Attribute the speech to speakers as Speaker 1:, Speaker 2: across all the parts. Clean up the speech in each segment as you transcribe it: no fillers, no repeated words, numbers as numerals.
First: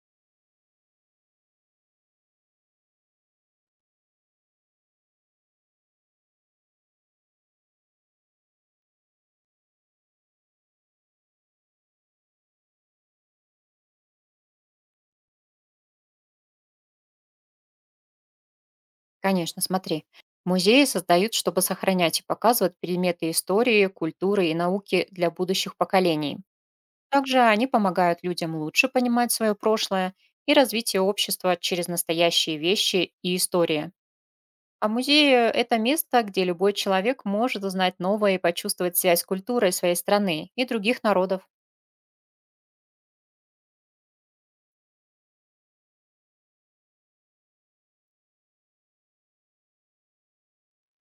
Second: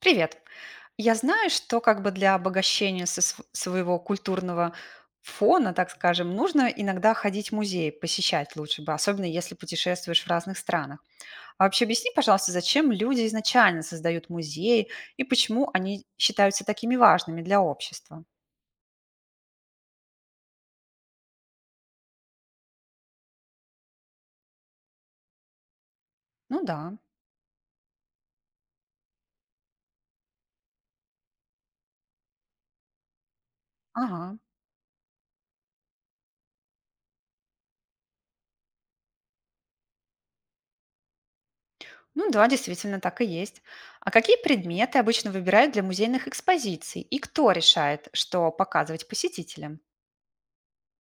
Speaker 1: Привет. Я знаю, что как бы для обогащения своего культурного фона, так скажем, нужно иногда ходить в музей, посещать лучше бы, особенно если путешествуешь в разных странах. А вообще объясни, пожалуйста, зачем люди изначально создают музеи и почему они считаются такими важными для общества?
Speaker 2: Конечно, смотри. Музеи создают, чтобы сохранять и показывать предметы истории, культуры и науки для будущих поколений.
Speaker 1: Ну да,
Speaker 2: Также они помогают людям лучше понимать свое прошлое и развитие общества через настоящие вещи и истории.
Speaker 1: ага.
Speaker 2: А музеи– это место, где любой человек может узнать новое и почувствовать связь с культурой своей страны и других народов.
Speaker 1: Ну да, действительно, так и есть. А какие предметы обычно выбирают для музейных экспозиций? И кто решает, что показывать посетителям?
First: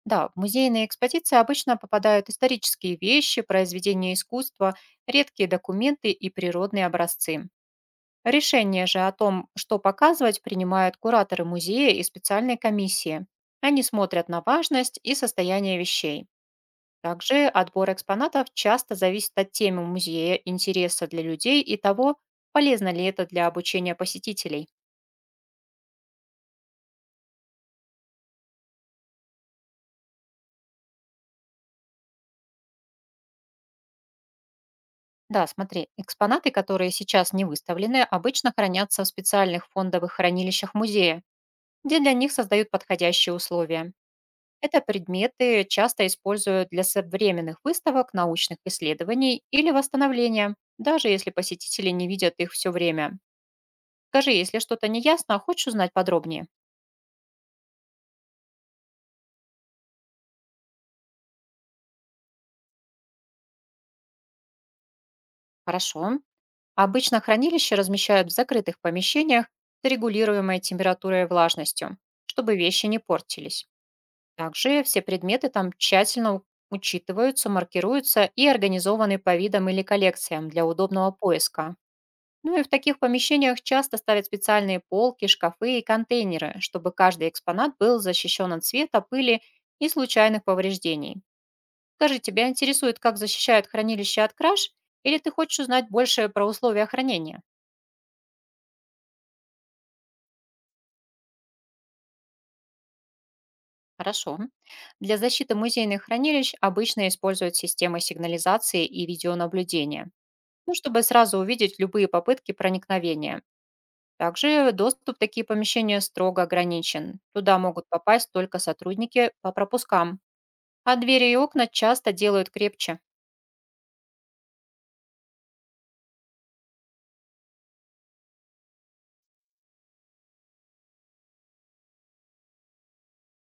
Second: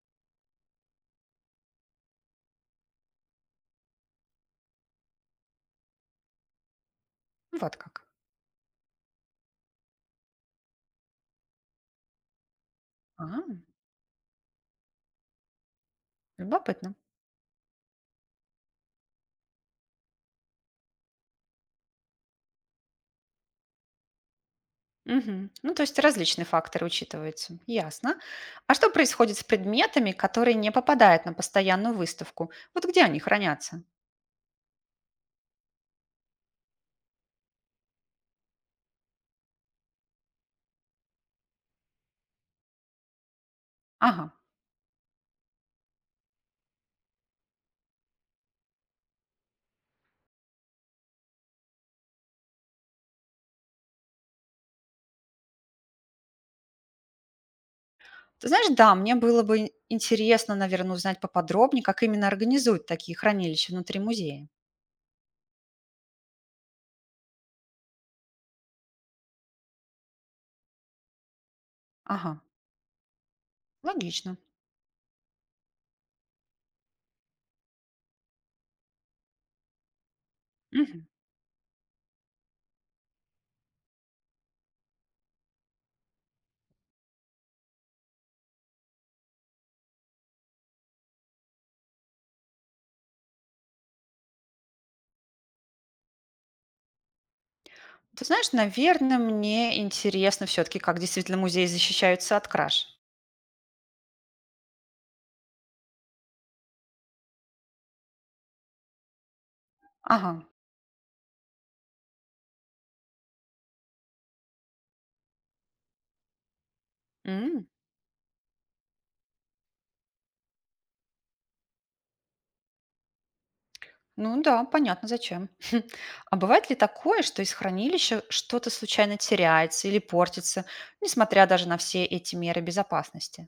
Speaker 2: Да, в музейные экспозиции обычно попадают исторические вещи, произведения искусства, редкие документы и природные образцы.
Speaker 1: Вот как.
Speaker 2: Решение же о том, что показывать, принимают кураторы музея и специальные комиссии.
Speaker 1: А,
Speaker 2: Они смотрят на важность и состояние вещей.
Speaker 1: любопытно.
Speaker 2: Также отбор экспонатов часто зависит от темы музея, интереса для людей и того, полезно ли это для обучения посетителей.
Speaker 1: Мгм. Ну, то есть различные факторы учитываются. Ясно. А что происходит с предметами, которые не попадают на постоянную выставку? Вот где они хранятся?
Speaker 2: Да, смотри, экспонаты, которые сейчас не выставлены, обычно хранятся в специальных фондовых хранилищах музея, где для них создают подходящие условия.
Speaker 1: Ага.
Speaker 2: Это предметы часто используют для современных выставок, научных исследований или восстановления, даже если посетители не видят их все время. Скажи, если что-то неясно, хочешь узнать подробнее?
Speaker 1: Ты знаешь, да, мне было бы интересно, наверное, узнать поподробнее, как именно организуют такие хранилища внутри музея.
Speaker 2: Хорошо. Обычно хранилища размещают в закрытых помещениях с регулируемой температурой и влажностью,
Speaker 1: Ага,
Speaker 2: чтобы вещи не портились.
Speaker 1: логично.
Speaker 2: Также все предметы там тщательно учитываются, маркируются и организованы по видам или коллекциям для
Speaker 1: Мгм.
Speaker 2: удобного поиска. Ну и в таких помещениях часто ставят специальные полки, шкафы и контейнеры, чтобы каждый экспонат был защищен от света, пыли и случайных повреждений. Скажи, тебя интересует, как защищают хранилище от краж, или ты хочешь узнать больше про условия хранения?
Speaker 1: Ты знаешь, наверное, мне интересно все-таки, как действительно музеи защищаются от краж.
Speaker 2: Хорошо. Для защиты музейных хранилищ обычно используют системы сигнализации и видеонаблюдения,
Speaker 1: Ага.
Speaker 2: ну, чтобы сразу увидеть любые попытки проникновения. Также доступ в такие помещения строго ограничен. Туда
Speaker 1: М.
Speaker 2: могут попасть только сотрудники по пропускам, а двери и окна часто делают крепче.
Speaker 1: Ну да, понятно, зачем. А бывает ли такое, что из хранилища что-то случайно теряется или портится, несмотря даже на все эти меры безопасности?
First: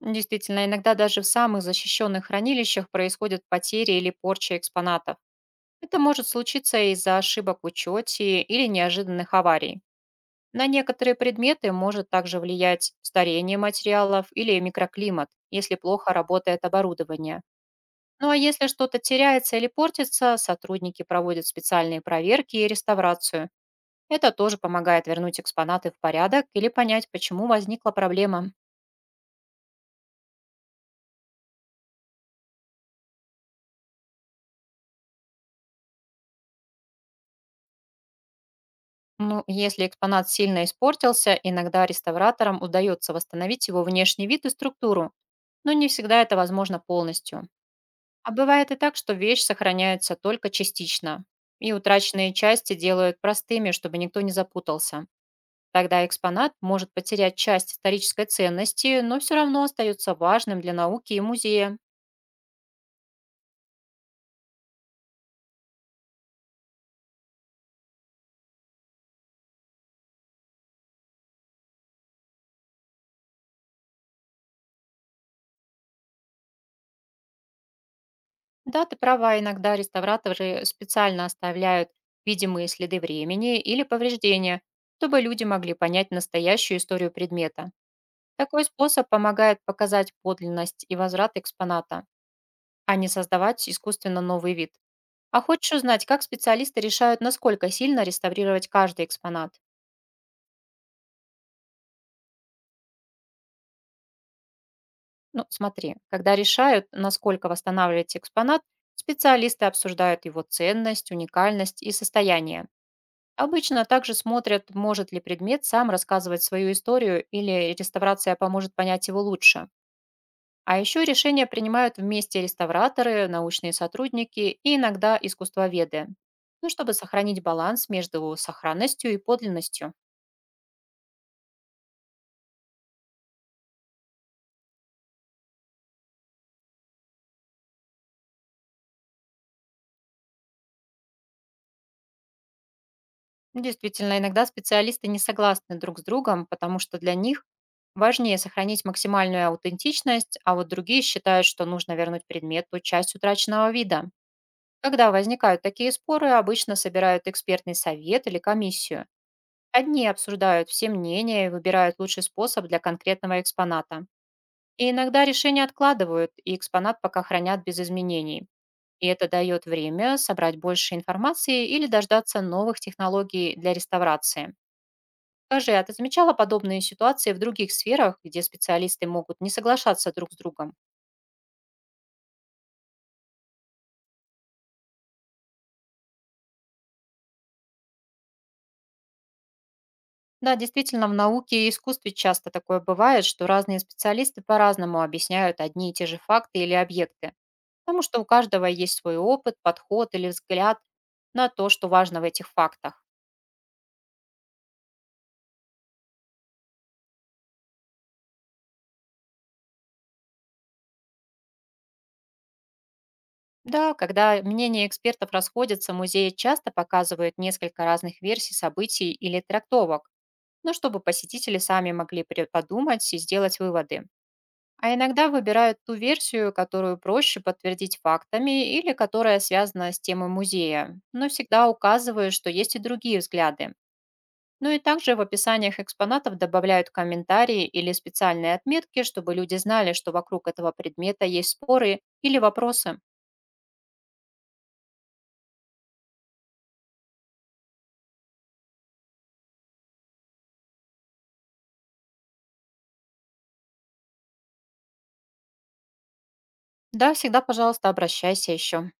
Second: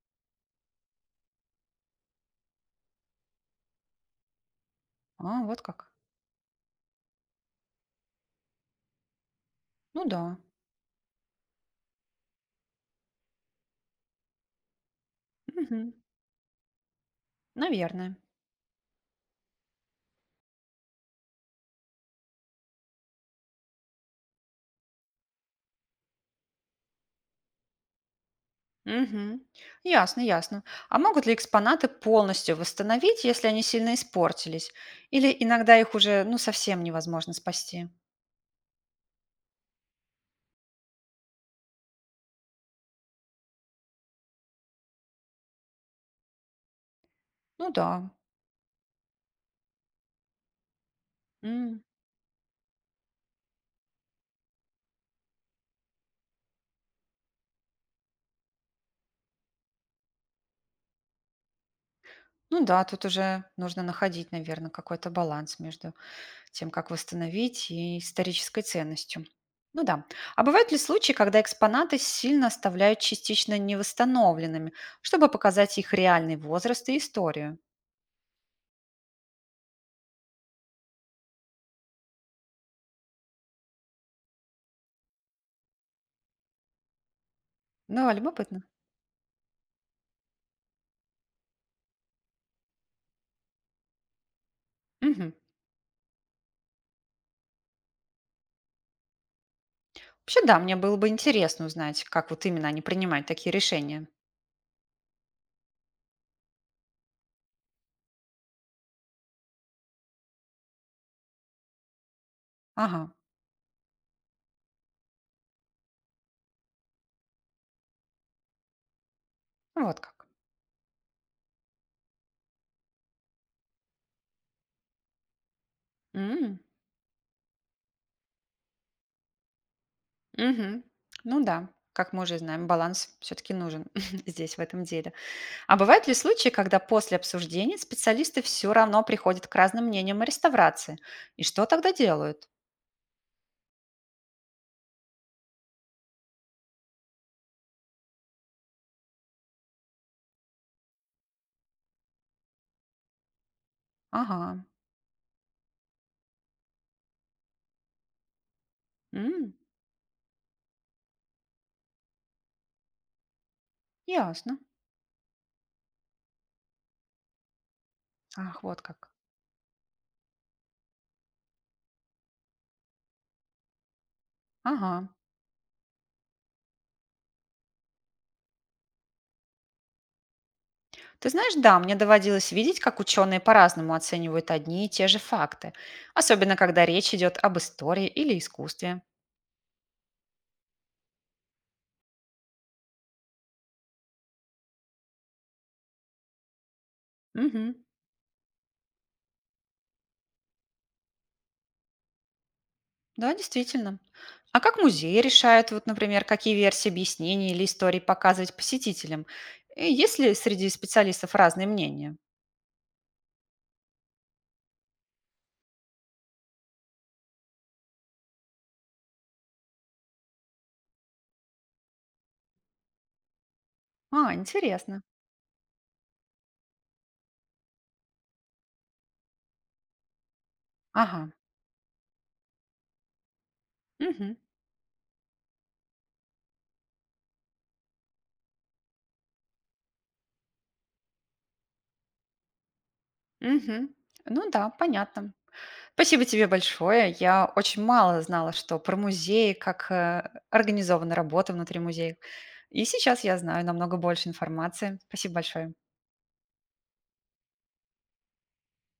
Speaker 2: Действительно, иногда даже в самых защищенных хранилищах происходят потери или порча экспонатов.
Speaker 1: А, вот как.
Speaker 2: Это может случиться из-за ошибок в учете или неожиданных аварий.
Speaker 1: Ну да.
Speaker 2: На некоторые предметы может также влиять старение материалов или микроклимат, если
Speaker 1: Мгм.
Speaker 2: плохо работает оборудование.
Speaker 1: Наверное.
Speaker 2: Ну а если что-то теряется или портится, сотрудники проводят специальные проверки и реставрацию. Это тоже помогает вернуть экспонаты в порядок или понять, почему возникла проблема.
Speaker 1: Мгм. Ясно, ясно. А могут ли экспонаты полностью восстановить, если они сильно испортились? Или иногда их уже, ну, совсем невозможно спасти?
Speaker 2: Ну, если экспонат сильно испортился, иногда реставраторам удается восстановить его внешний вид и структуру, но не всегда это возможно полностью.
Speaker 1: Ну да.
Speaker 2: А бывает и так, что вещь сохраняется только частично, и
Speaker 1: М.
Speaker 2: утраченные части делают простыми, чтобы никто не запутался. Тогда экспонат может потерять часть исторической ценности, но все равно остается важным для науки и музея.
Speaker 1: Ну да, тут уже нужно находить, наверное, какой-то баланс между тем, как восстановить, и исторической ценностью. Ну да. А бывают ли случаи, когда экспонаты сильно оставляют частично невосстановленными, чтобы показать их реальный возраст и историю?
Speaker 2: Да, ты права, иногда реставраторы специально оставляют видимые следы времени или повреждения, чтобы люди могли понять настоящую историю предмета.
Speaker 1: Ну, а любопытно.
Speaker 2: Такой способ помогает показать подлинность и возврат экспоната, а не создавать искусственно новый вид.
Speaker 1: Мгм.
Speaker 2: А хочешь узнать, как специалисты решают, насколько сильно реставрировать каждый экспонат?
Speaker 1: Вообще, да, мне было бы интересно узнать, как вот именно они принимают такие решения.
Speaker 2: Ну, смотри, когда решают, насколько восстанавливать экспонат, специалисты обсуждают его ценность, уникальность и состояние.
Speaker 1: Ага,
Speaker 2: Обычно также смотрят, может ли предмет сам рассказывать свою историю или реставрация поможет понять его лучше.
Speaker 1: вот как.
Speaker 2: А еще решения принимают вместе реставраторы, научные сотрудники и иногда искусствоведы,
Speaker 1: М,
Speaker 2: ну, чтобы сохранить баланс между сохранностью и подлинностью.
Speaker 1: мгм. Ну да, как мы уже знаем, баланс все-таки нужен здесь, в этом деле. А бывают ли случаи, когда после обсуждений специалисты все равно приходят к разным мнениям о реставрации? И что тогда делают?
Speaker 2: Ну, действительно, иногда специалисты не согласны друг с другом, потому что для них важнее сохранить максимальную аутентичность, а вот другие считают, что нужно вернуть предмету часть утраченного вида.
Speaker 1: Ага,
Speaker 2: Когда возникают такие споры, обычно собирают экспертный совет или комиссию.
Speaker 1: м,
Speaker 2: Одни обсуждают все мнения и выбирают лучший способ для конкретного экспоната.
Speaker 1: ясно.
Speaker 2: И иногда решения откладывают, и экспонат пока хранят без изменений.
Speaker 1: Ах, вот
Speaker 2: И
Speaker 1: как.
Speaker 2: это дает время собрать больше информации или дождаться новых технологий для реставрации.
Speaker 1: Ага.
Speaker 2: Скажи, а ты замечала подобные ситуации в других сферах, где специалисты могут не соглашаться друг с другом?
Speaker 1: Ты знаешь, да, мне доводилось видеть, как ученые по-разному оценивают одни и те же факты, особенно когда речь идет об истории или искусстве.
Speaker 2: Да, действительно, в науке и искусстве часто такое бывает, что разные специалисты по-разному объясняют одни и те же факты или объекты,
Speaker 1: Мгм.
Speaker 2: потому что у каждого есть свой опыт, подход или взгляд на то, что важно в этих фактах.
Speaker 1: Да, действительно. А как музеи решают, вот, например, какие версии объяснений или историй показывать посетителям? И есть ли среди специалистов разные мнения?
Speaker 2: Да, когда мнения экспертов расходятся, музеи часто показывают несколько разных версий событий или трактовок, но чтобы посетители сами могли подумать и сделать выводы.
Speaker 1: А,
Speaker 2: А
Speaker 1: интересно.
Speaker 2: иногда выбирают ту версию, которую проще подтвердить фактами или которая связана с темой музея,
Speaker 1: Ага.
Speaker 2: но всегда указывая, что есть и другие взгляды.
Speaker 1: Мгм.
Speaker 2: Ну и также в описаниях экспонатов добавляют комментарии или специальные отметки, чтобы люди знали, что вокруг этого предмета есть споры или вопросы.
Speaker 1: Мгм. Ну да, понятно. Спасибо тебе большое. Я очень мало знала, что про музеи, организована работа внутри музеев. И сейчас я знаю намного больше информации. Спасибо большое.
Speaker 2: Да, всегда, пожалуйста, обращайся еще.